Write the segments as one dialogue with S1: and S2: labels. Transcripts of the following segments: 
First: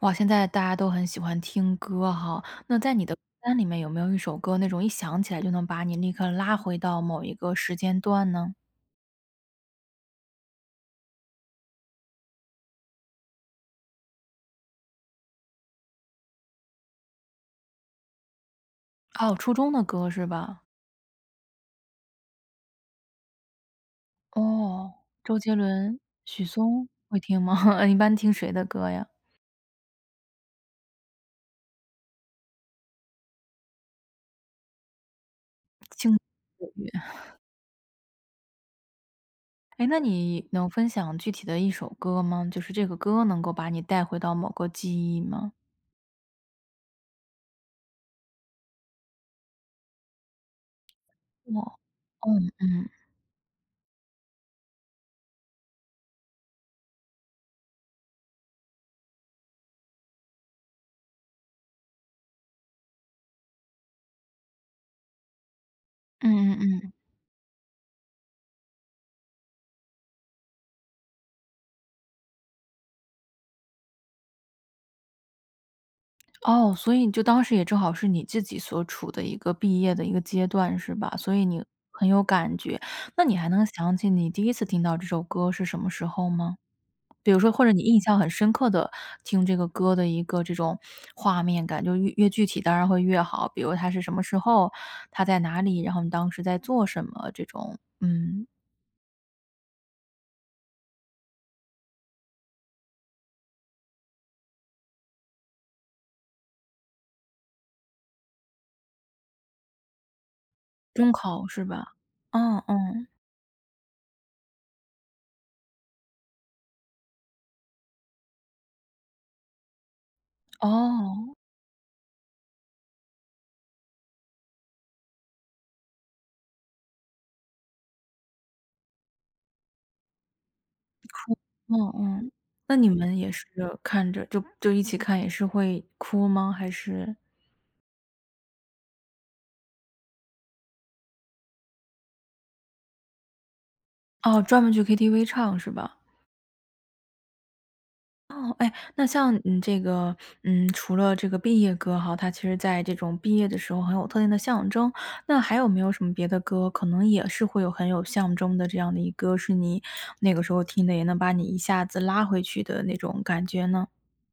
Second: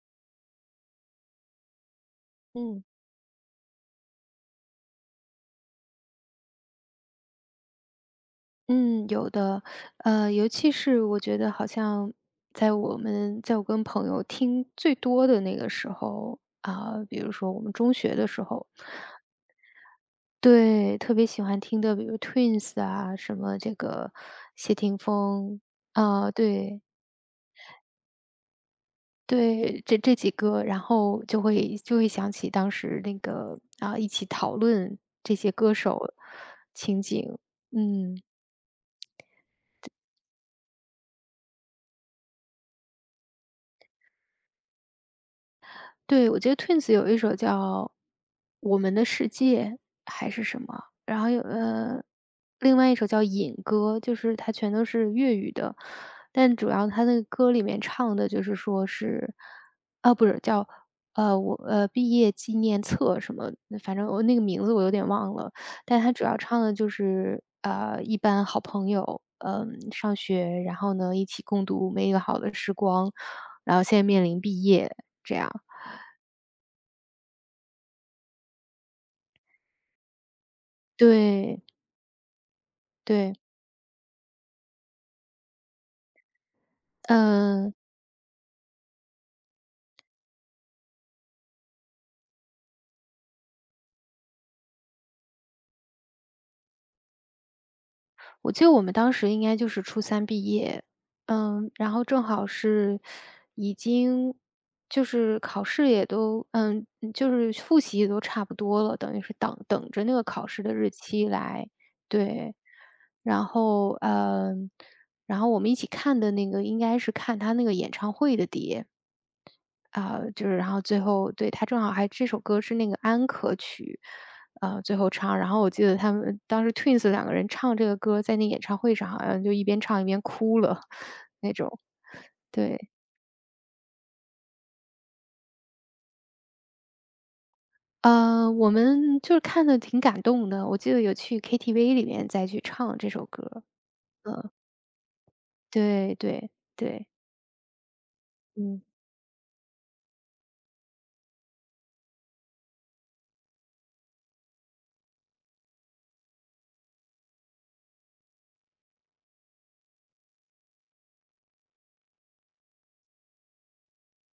S1: 哇，现在大家都很喜欢听歌哈，那
S2: 嗯
S1: 在你的歌单里面有没有一首歌，那种一想起来就能把你立刻拉回到某一个时间段呢？
S2: 嗯，有的，尤其是我觉得好像在我跟朋友听最多的那个时候啊，比如说我们中学的时候，
S1: 哦，初中的歌是吧？
S2: 对，特别喜欢听的，比如 Twins 啊，什么这个谢
S1: 哦，
S2: 霆
S1: 周杰
S2: 锋
S1: 伦、
S2: 啊，
S1: 许
S2: 对
S1: 嵩会听吗？一般听谁的歌呀？
S2: 对，这几个，然后就会想起当时那个啊，一起讨论这些歌
S1: 轻
S2: 手
S1: 音
S2: 情
S1: 乐。
S2: 景，嗯。
S1: 哎，那你能分享具体的一首歌吗？就是这个歌能够把你带回到某个记忆吗？
S2: 对，我记得 Twins 有一首叫《我们的世界》还是什么，然后有
S1: 哦，嗯
S2: 另
S1: 嗯嗯
S2: 外一首叫《引歌》，就是它全都是粤语的，但主要它那个歌里面唱的就是说是，啊，不是叫我毕业纪念册什么，反正我那个名字我有点忘了，但它主
S1: 嗯
S2: 要
S1: 嗯
S2: 唱的就
S1: 嗯。
S2: 是一般好朋友，上学，然后呢一起共度美好的时光，然后现在面临毕业这样。
S1: 哦，所以就当时也正好是你自己所处的一个毕业的一个阶段是吧？所以
S2: 对，
S1: 你很有感觉，那
S2: 对，
S1: 你还能想起你第一次听到这首歌是什么时候吗？比如说或者
S2: 嗯，
S1: 你印象很深刻的听这个歌的一个这种画面感，就越具体当然会越好，比如他是什么时候，他在哪里，然后你当时在做什么这种，嗯，
S2: 我记得我们当时应该就是初三毕业，然后正好是已经就是考试也都，就是复习也都差不多了，等于是等着那个考试的日
S1: 中
S2: 期
S1: 考是
S2: 来，
S1: 吧？
S2: 对。
S1: 嗯嗯，
S2: 然后，然后我们一起看的那个应该是看他那个演唱会的碟，啊，就是然后最后
S1: 哦。
S2: 对，他正好还这首歌是那个安可曲，啊，最后唱，然后我记得他们当时 Twins 两个人唱这个歌，在那演唱会上好像就一边唱一边哭了 那
S1: 嗯
S2: 种。
S1: 嗯，那你
S2: 对，
S1: 们也是看着就一起看也是会哭吗？还是
S2: 我们就是看的挺感动的，我记得有去 KTV 里面再去唱这首歌。
S1: 哦，
S2: 嗯，
S1: 专门去 KTV 唱是吧？
S2: 对对对，
S1: 哦，哎，
S2: 嗯。
S1: 那像你这个，嗯，除了这个毕业歌哈，它其实在这种毕业的时候很有特定的象征。那还有没有什么别的歌，可能也是会有很有象征的这样的一歌，是你那个时候听的，也能把你一下子拉回去的那种感觉呢？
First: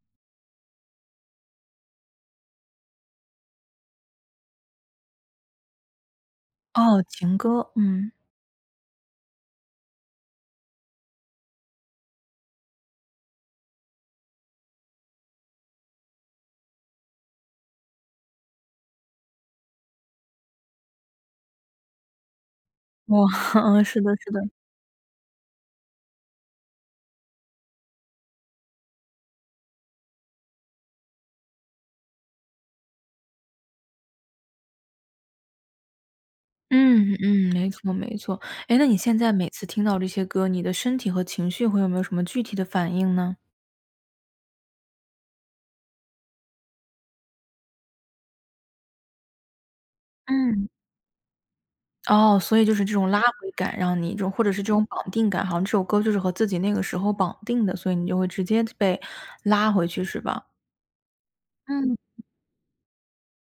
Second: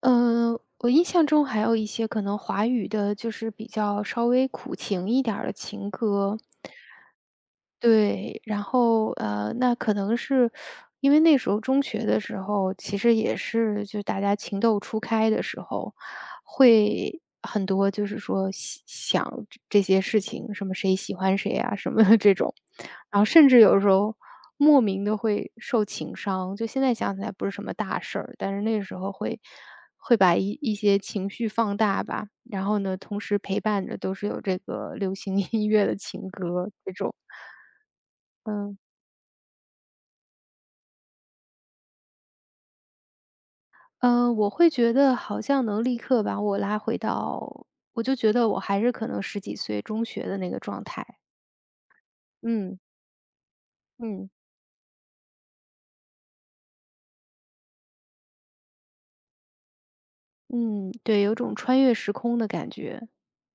S2: 呃，我印象中还有一些可能华语的，就是比较稍微苦情一点儿的情歌。
S1: 哦，情歌，嗯，
S2: 对，然后，那可能是因为那时候中学的时候，其实也是就大家情窦初开的时候。会很多就是说喜想这些事情，什么谁喜欢谁啊什么的这种，然后
S1: 哇，
S2: 甚至有 时
S1: 是的，
S2: 候
S1: 是的。
S2: 莫名的会受情伤，就现在想起来不是什么大事儿，但是那时候会把一些情绪放大吧，然后呢，同时陪伴着都是有这个流行 音乐的情歌这种。
S1: 嗯嗯，没错没错。哎，
S2: 嗯，
S1: 那你现在每次听到这些歌，你的身体和情绪会有没有什么具体的反应呢？
S2: 嗯，我会觉得好像能立刻把我拉回到我就觉得我还是可能十几岁中学的那个
S1: 嗯。
S2: 状态。
S1: 哦，所以就
S2: 嗯，
S1: 是这种拉回感，让你这
S2: 嗯，
S1: 种或者是这种绑定感，好像这首歌就是和自己那个时候绑定的，所以你就会直接被拉回去是吧？
S2: 嗯，对，有种穿越
S1: 嗯。
S2: 时空的感觉，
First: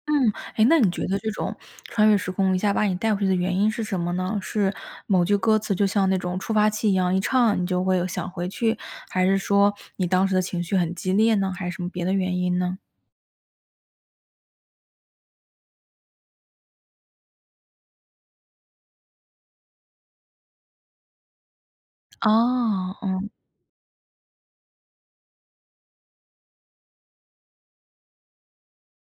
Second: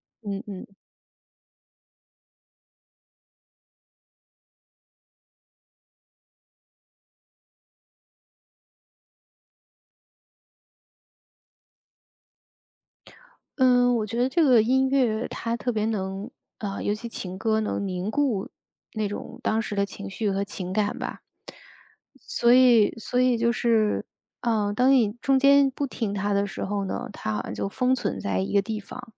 S1: 嗯，
S2: 嗯
S1: 哎，
S2: 嗯。
S1: 那你觉得这种穿越时空一下把你带回去的原因是什么呢？是某句歌词就像那种触发器一样，一唱你就会有想回去，还是说你当时的情绪很激烈呢？还是什么别的原因呢？
S2: 嗯，我觉得这个音乐它特别能，啊，尤其情歌能凝固那种当时的情绪和情感吧。所以
S1: 哦，
S2: 所
S1: 嗯，
S2: 以就是，当你中间不听它的时候呢，它好像就封存在一个地方。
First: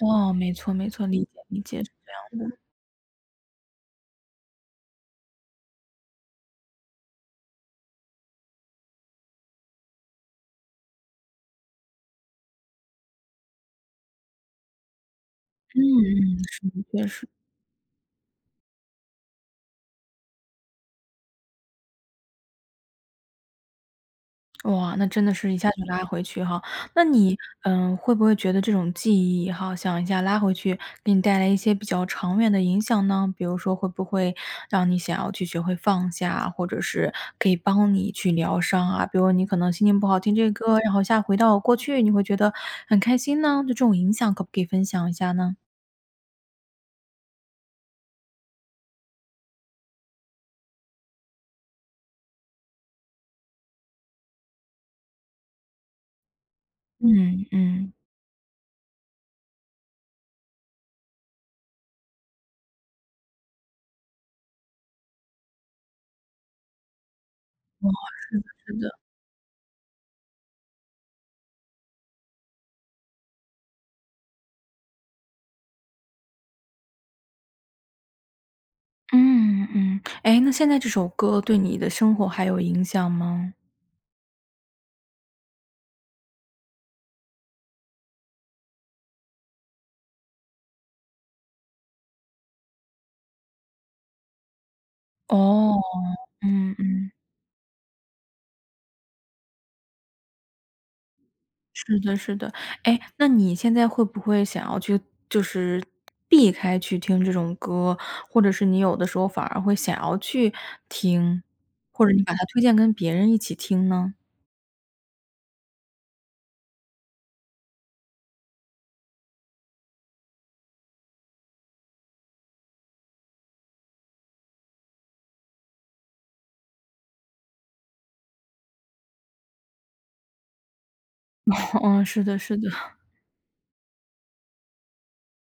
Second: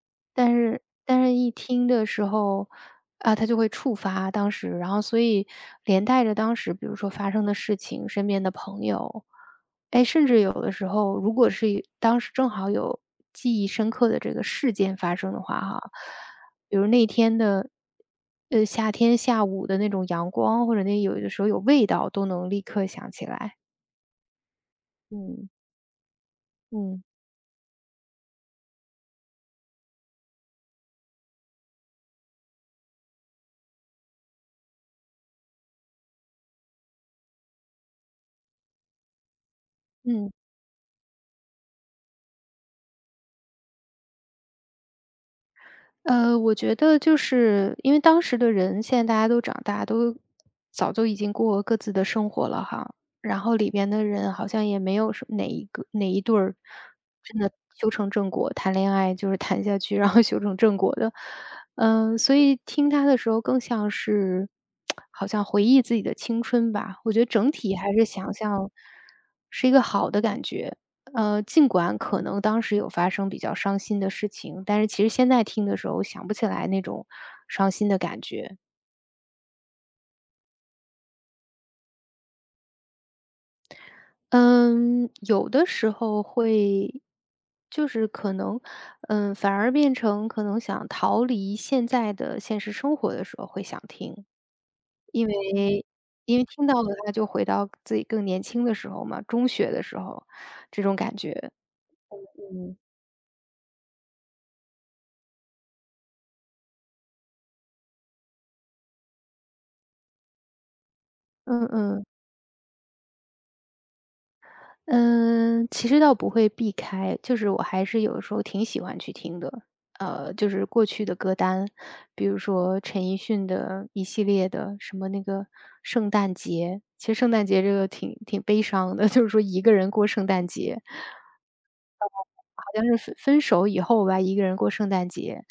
S1: 哦，
S2: 但
S1: 没错
S2: 是
S1: 没错，
S2: 但
S1: 理解
S2: 是一
S1: 理解，
S2: 听
S1: 是
S2: 的时
S1: 的。
S2: 候，啊，它就会触发当时，然后所以连带着当时比如说发生的事情、身边的朋友，哎，甚至有的时候，如果是当时正好有记忆深刻的这个事件发生的话
S1: 嗯
S2: 哈，
S1: 嗯，是
S2: 比
S1: 的，
S2: 如
S1: 确
S2: 那
S1: 实，
S2: 天的，夏天下午的那种阳光，或者那有的时候有味道，都能立刻想起来。
S1: 哇，那真的
S2: 嗯。
S1: 是一下就拉回去哈。
S2: 嗯
S1: 那你，会不会觉得这种记忆哈，想一下拉回去，给你带来一些比较长远的影响呢？比如说会不会让你想要去学会放下，或者是可以帮你去疗伤啊？比如你可能心情不好
S2: 嗯。
S1: 听这个歌，然后下回到过去，你会觉得很开心呢？就这种影响，可不可以分享一下呢？
S2: 我觉得就是因为当时的人，现在大家都长大，都早就已经过各自的生活了哈。然后里边的人好像也没有哪一个哪一对儿
S1: 嗯。
S2: 真
S1: 嗯
S2: 的修
S1: 嗯。
S2: 成正果，谈恋爱就是 谈下去，然后修成正果的。所以听他的时候更像是好像回忆自己的青春吧。我觉得整体还是想
S1: 是的
S2: 象
S1: 是的。
S2: 是一个好的感觉。尽管可能当时有发生比较伤心的事情，但是其实现在听的时候想不起来那种伤心的感觉。
S1: 嗯嗯，哎，那现在这首歌对你的生活还有影响吗？
S2: 嗯，有的时候会，就是可能，反而变成可能想逃离现在的现实生活的时候会想听，因
S1: 哦，
S2: 为因为听
S1: 嗯
S2: 到了
S1: 嗯，
S2: 它就回到自己更年轻的时候嘛，中学的时候这种感觉。
S1: 是的是的。
S2: 嗯。
S1: 哎，那你现在会不会想要去就是避开去听这种歌，或者是你有的时候反而会想要去听，
S2: 嗯
S1: 或
S2: 嗯。
S1: 者你把它推荐跟别人一起听呢？
S2: 嗯，其实倒不会避开，就是我还是有的时候挺喜欢去听的。就是过去的歌单，比如说陈奕迅的一系列的什么那个圣诞节，其实圣诞节这个挺悲伤的，就是说一个人过圣诞节。
S1: 嗯，是的是
S2: 好
S1: 的，
S2: 像是分手以后吧，一个人过圣诞节，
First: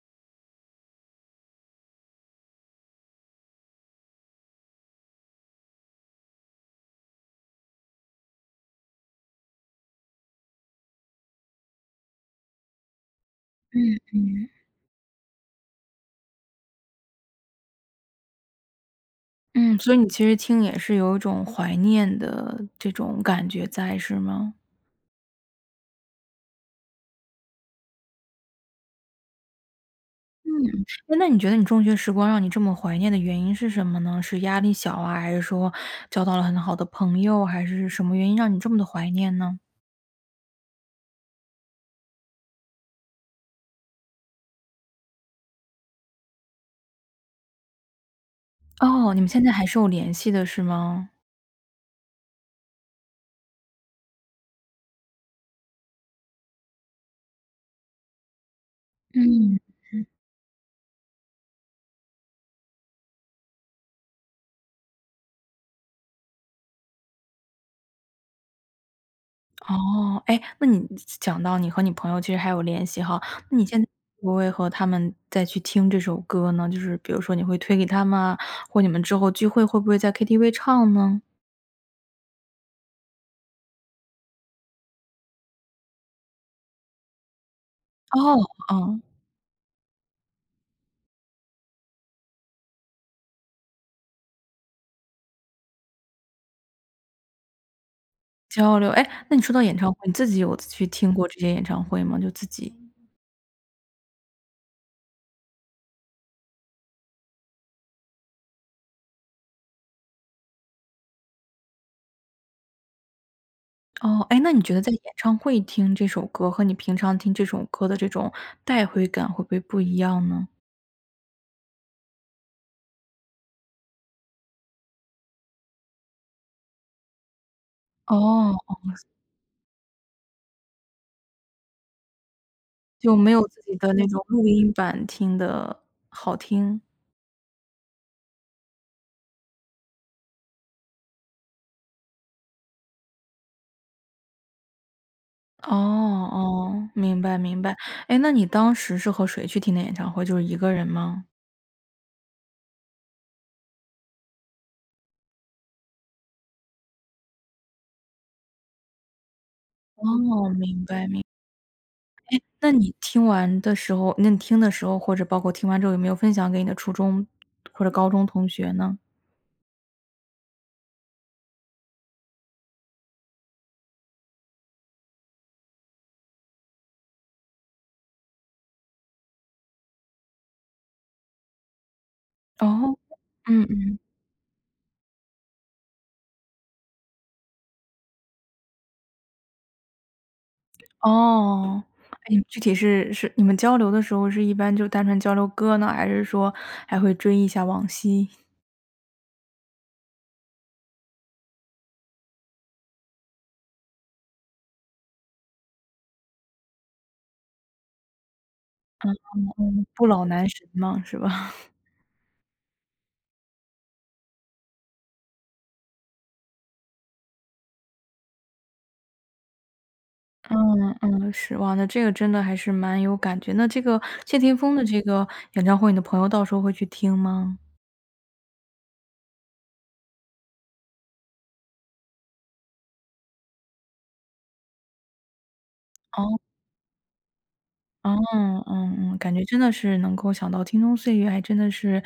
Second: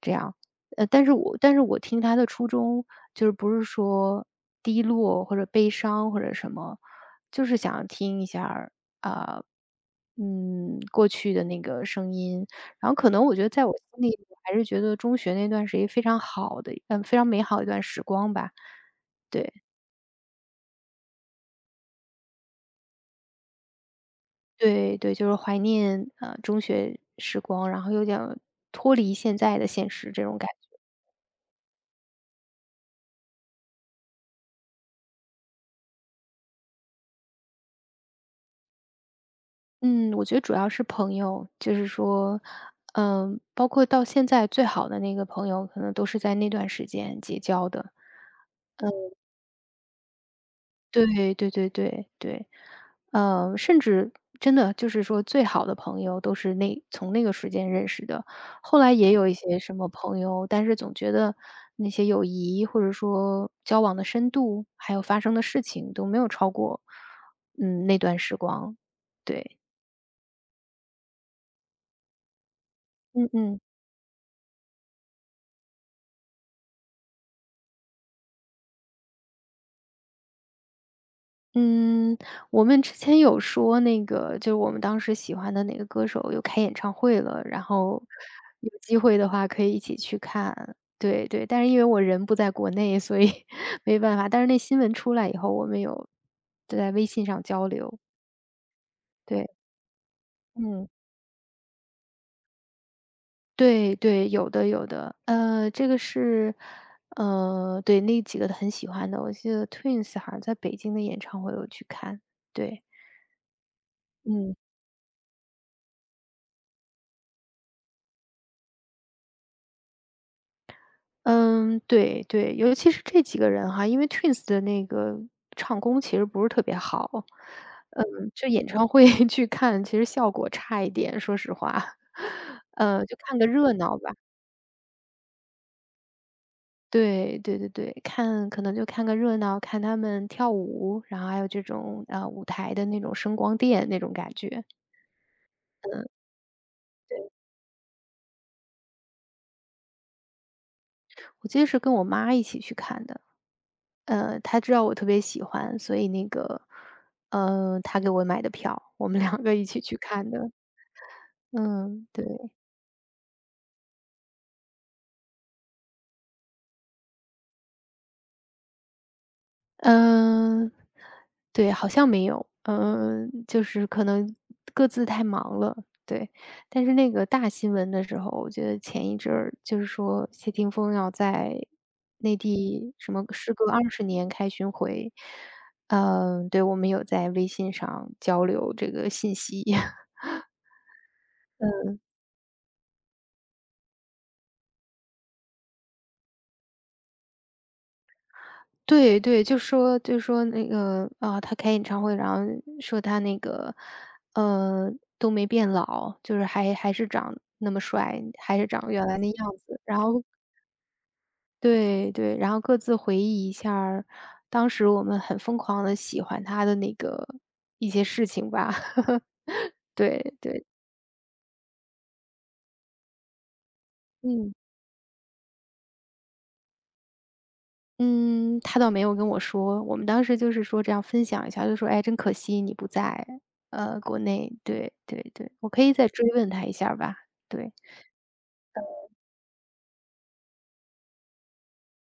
S2: 这样。但是我听他的初衷，就是不是说低落或者悲伤或者什么，就是想听一下儿，啊，过去的那个声音。然后可能我觉得在我
S1: 嗯
S2: 心里，我还是觉得中学那段是一个非常好的非常美好的一段时光吧。对，
S1: 嗯，所以你其实听也是有一种怀念的这种感觉在，是吗？
S2: 对对，就是怀念，中学时光，然后有点儿脱离现在的现实这种感觉。
S1: 诶，那你觉得你中学时光让你这么怀念的原因是什么呢？是压力小啊，还是说交到了很好的朋友，还是什么原因让你这么的怀念呢？
S2: 嗯，我觉得主要是朋友，就是说，包括到现在最好的那个朋友，可能都是在那段时间结交的。
S1: 哦，你们现在还是有联系的是
S2: 对
S1: 吗？
S2: 对对对对，甚至真的就是说，最好的朋友都是从那个时间认识的。后来也有一
S1: 嗯。
S2: 些什么朋友，但是总觉得那些友谊或者说交往的深度，还有发生的事情都没有超过，那段时光。对，
S1: 哦，哎，那你讲到你和你朋友其实还有联系哈，
S2: 嗯
S1: 那
S2: 嗯。
S1: 你现在会不会和他们再去听这首歌呢？就是比如说你会推给他们啊，或你们之后聚会会不会在 KTV 唱呢？
S2: 嗯，我们之前有说那个，就是我们当时喜欢的哪个歌手又开演唱会了，然后
S1: 哦，
S2: 有机
S1: 嗯，
S2: 会的话可以一起去看。对对，但是因为我人不在国内，所以 没办法。但是那新闻出来以后，我们有在微信上交流。
S1: 交流。哎，那你说到
S2: 对
S1: 演唱会，你自己有去
S2: 嗯。
S1: 听过这些演唱会吗？就自己
S2: 对对，有的有的。对，那几个很喜欢的，我记得 Twins 好像在北京的演唱会有去看。对。
S1: 哦，哎，那
S2: 嗯。
S1: 你觉得在演唱会听这首歌和你平常听这首歌的这种带回感会不会不一样呢？
S2: 嗯，对对，尤其是这几个人哈，因为 Twins 的那个唱功其实不是特别好，嗯，就演
S1: 哦，
S2: 唱会 去看，其实效果差一点，说实话，
S1: 就
S2: 就
S1: 没
S2: 看
S1: 有
S2: 个
S1: 自
S2: 热
S1: 己的
S2: 闹
S1: 那
S2: 吧。
S1: 种录音版听的好听。
S2: 对对对对，看可能就看个热闹，看他们跳舞，然后还有这种啊舞台的那种声光电那种感觉。
S1: 哦哦，明白明白。哎，那你当时是和谁去听的演唱会？就是一个人吗？
S2: 我记得是跟我妈一起去看的，她知道我特别喜欢，所以那个，她给我买的票，我们两个一起去看
S1: 哦，
S2: 的。
S1: 明白。
S2: 嗯，对，
S1: 那你听完的时候那你听的时候，或者包括听完之后，有没有分享给你的初中或者高中同学呢？
S2: 嗯，对，好像没有，就是可能各自太忙了，对。但是那个大新闻的时候，我觉得前一阵儿就是说谢霆锋要在内地
S1: 哦，
S2: 什么时
S1: 嗯
S2: 隔二
S1: 嗯。
S2: 十年开巡回，对，我们有在微信上交流这个信息。
S1: 哦，哎，具体是你们交流的时候是一般就单纯交流歌呢，还是说还会追忆一下往昔？
S2: 对对，就说那个啊，他开演唱会，然后说他那个，呃，都没变老，就是还是长那么帅，还是长原来那样子。
S1: 嗯，
S2: 然
S1: 不
S2: 后
S1: 老男神嘛，是吧？
S2: 对对，然后各自回忆一下儿当时我们很疯狂的喜欢他的那个一些事情吧。对 对，
S1: 嗯嗯，是。哇，那这个真的还是蛮有感觉。那这个谢
S2: 嗯。
S1: 霆锋的这个演唱会，你的朋友到时候会去听吗？
S2: 嗯，他倒没有跟我说，我们当时就是说这样分享一下，就说："哎，真可惜你不在，国内。"对对对，我可以再
S1: 哦，
S2: 追问他一下儿吧，对。
S1: 哦，嗯嗯，嗯感觉真的是能够想到青葱岁月，还真的是，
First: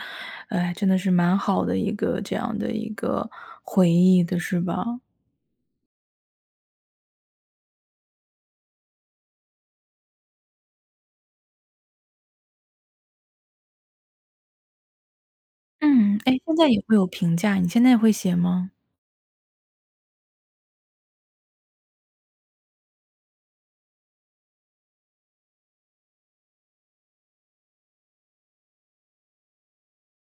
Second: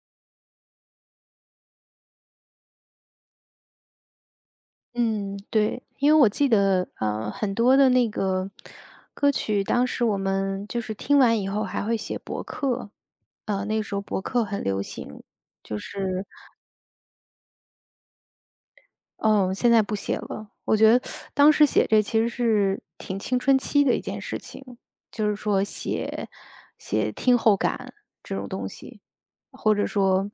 S1: 哎，真的是蛮好的一个这样的一个回忆的，是吧？
S2: 嗯，对，因为我记得，很多的那个歌曲，当时我们就是听完以后还会写博客，那个时候博客很流行，就
S1: 嗯，
S2: 是
S1: 哎，现在也会有评价，你现在会写吗？
S2: 嗯，现在不写了。我觉得当时写这其实是挺青春期的一件事情，就是说写听后感这种东西，或者说，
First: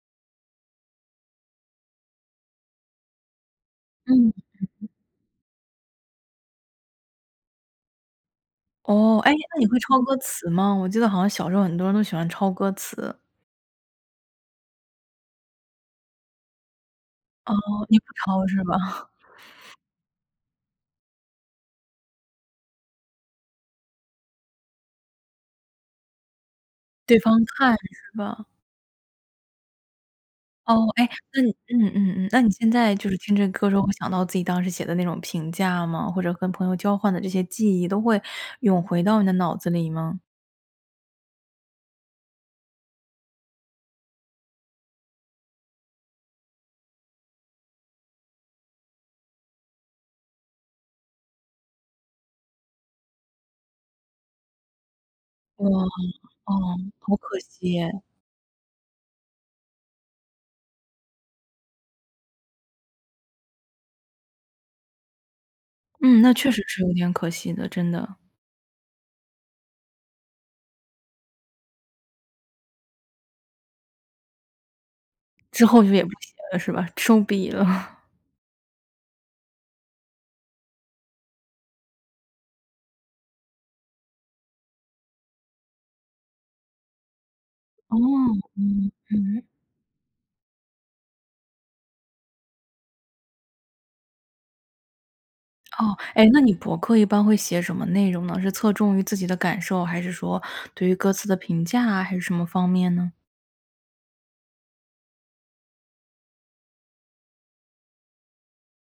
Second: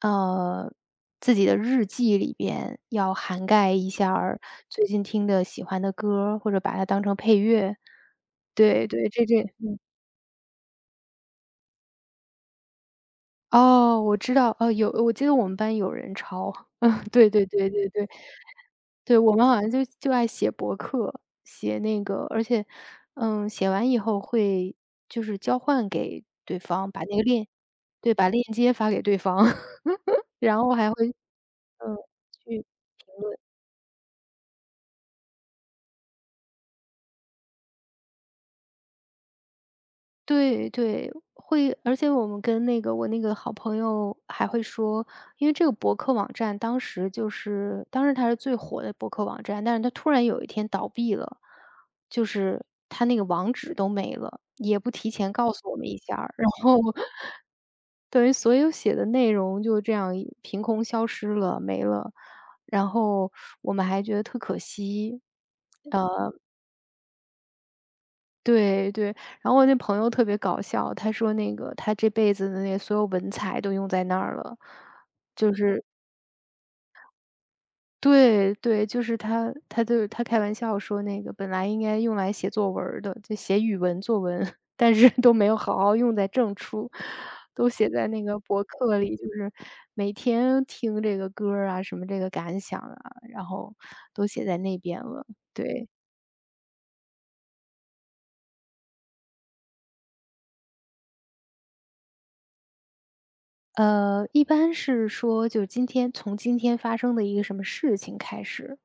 S2: 呃，自己的日记里边要涵盖一下
S1: 嗯，
S2: 儿最近听的喜欢的歌儿或者把它当成配乐。对对。
S1: 哦，哎，那你会抄歌词吗？我记得好像小时候很多人都喜欢抄歌词，
S2: 哦，我知道。哦，有我记得我们班有人抄，嗯，对对
S1: 哦，
S2: 对对
S1: 你不
S2: 对。
S1: 抄是吧？
S2: 对，我们好像就爱写博客，写那个而且，写完以后会就是交换给对方，把那
S1: 对
S2: 个
S1: 方
S2: 链
S1: 看
S2: 对，
S1: 是
S2: 把链
S1: 吧？
S2: 接发给对方，然后
S1: 哦，
S2: 还会。
S1: 哎，那你嗯
S2: 嗯。
S1: 嗯嗯，那你
S2: 去
S1: 现在就是听这歌的时候，会想到自己当时写的那种评价吗？或者跟朋友交换的这些记忆，都会涌回到你的脑子里吗？
S2: 对对，会，而且我们跟我那个好朋友还会说，因为这个博客网站当时它是最火的博客网站，但是它突然有一天倒闭了，就是它那个网址都没了，也不提前告
S1: 哇，
S2: 诉我们一下儿，然
S1: 哦，
S2: 后
S1: 好可惜耶。
S2: 等于所有写的内容就这样一凭空消失了，没了，然后我们还觉得特可惜。
S1: 嗯，那确实是有点可惜的，真的。
S2: 对对，然后我那朋友特别搞笑，他说那个他这辈子的那所有文采都用在那儿了，就
S1: 之后
S2: 是
S1: 就也不写了是吧？收笔了。
S2: 对对，就是他他就是他开玩笑说那个本来应该用来写作文儿的，就写语文作文，但是都没有好好用在正处，都写
S1: 哦，
S2: 在那个博
S1: 嗯，
S2: 客里，就
S1: 嗯。
S2: 是每天听这个歌儿啊，什么这个感想啊，然后都写在那边了，对。
S1: 哦，哎，那你博客一般会写什么内容呢？是侧重于自己的感受，还是说对于歌词的评价啊，还是什么方面呢？
S2: 一般是说就今天从今天发生的一个什么事情开始，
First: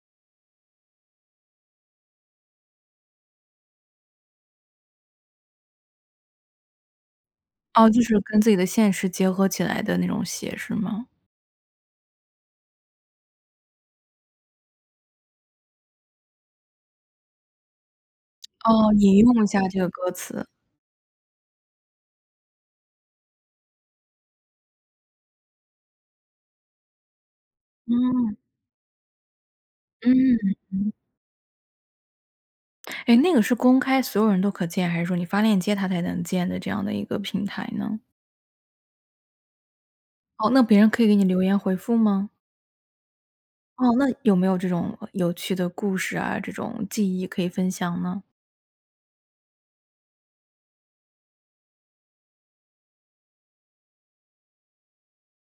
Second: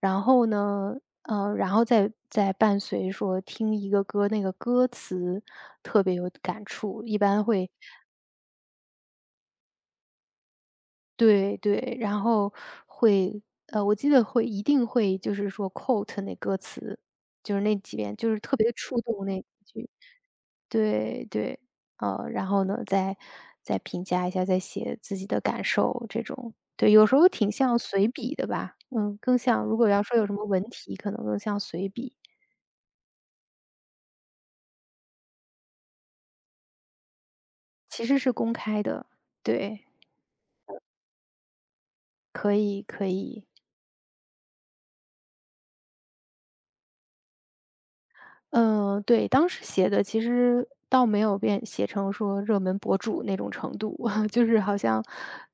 S2: 然后呢，然后再伴随说听一个歌，那个歌词特别有感触，一般会。
S1: 哦，就是跟自己的现实结合起来的那种写，是吗？
S2: 对对，然后会，我记得一定会就是说 quote 那歌词，就是那几遍，就是特别
S1: 哦，
S2: 触
S1: 引
S2: 动那
S1: 用一
S2: 几
S1: 下这个
S2: 句。
S1: 歌词。
S2: 对对，然后呢，再评价一下，再写自己的感受这种。对，有时候挺像随笔
S1: 嗯，
S2: 的吧，嗯，更像，如果要说有什么
S1: 嗯，
S2: 文体，可能更像随笔，
S1: 哎，那个是公开所有人都可见，还是说你发链接他才能见的这样的一个平台呢？
S2: 其实是公开的，对，
S1: 哦，那别人可以给你留言回复吗？
S2: 可以可以。
S1: 哦，那有没有这种有趣的故事啊，这种记忆可以分享呢？
S2: 嗯，对，当时写的其实倒没有变写成说热门博主那种程度，就是好像，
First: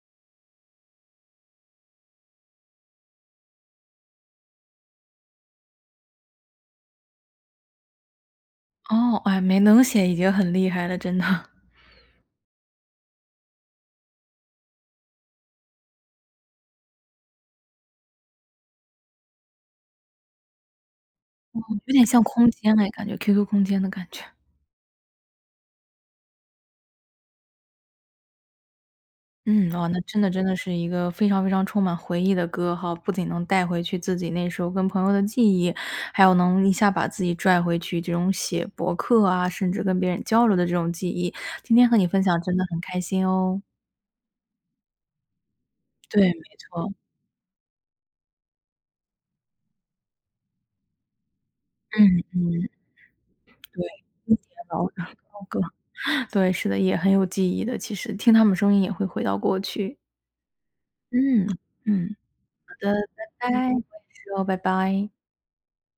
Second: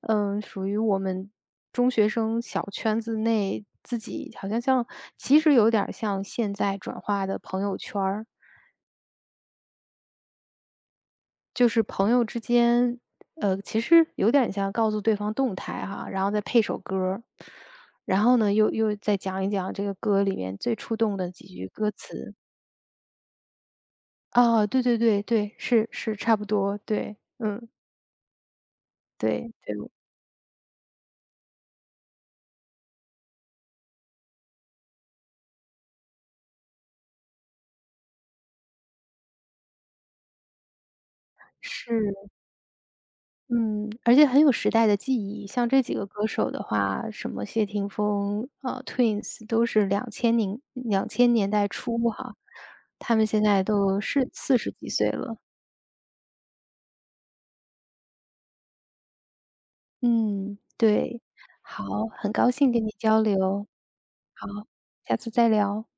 S2: 嗯，属于我们中学生小圈子内自己像其实有点儿像现在转化的朋友圈儿，
S1: 哦，哎，没能写已经很厉害了，真的。
S2: 就是朋友之间，其实有点像告诉对方动态哈，然后再配首歌儿然后呢，又再讲一讲这个歌里面最触动的几句歌
S1: 有点像
S2: 词。
S1: 空间哎，感觉 QQ 空间的感觉。
S2: 哦，对对对对，是是，差不多，对，嗯，对
S1: 嗯，
S2: 对，
S1: 哦，那真的真的是一个非常非常充满回忆的歌哈，不仅能带回去自己那时候跟朋友的记忆，还有能一下把自己拽回去这种写博客啊，甚至跟别人交流的这种记忆。今天和你
S2: 是，
S1: 分享真的很开心哦。
S2: 嗯，而且很有时代的记忆。像这几个
S1: 对，
S2: 歌手
S1: 没
S2: 的
S1: 错，
S2: 话，什么谢霆锋，啊 Twins 都是2000年代初
S1: 嗯
S2: 哈，
S1: 嗯，
S2: 他们现在
S1: 对，
S2: 都是
S1: 经典
S2: 四十
S1: 老
S2: 几岁了。
S1: 老歌，对，是的，也很有记忆的，其实听他们声音也会回到过去。
S2: 嗯，对，
S1: 嗯
S2: 好，
S1: 嗯，
S2: 很高兴
S1: 好
S2: 跟你
S1: 的，
S2: 交
S1: 拜
S2: 流，
S1: 拜，我也是哦，
S2: 好，
S1: 拜拜。
S2: 下次再聊。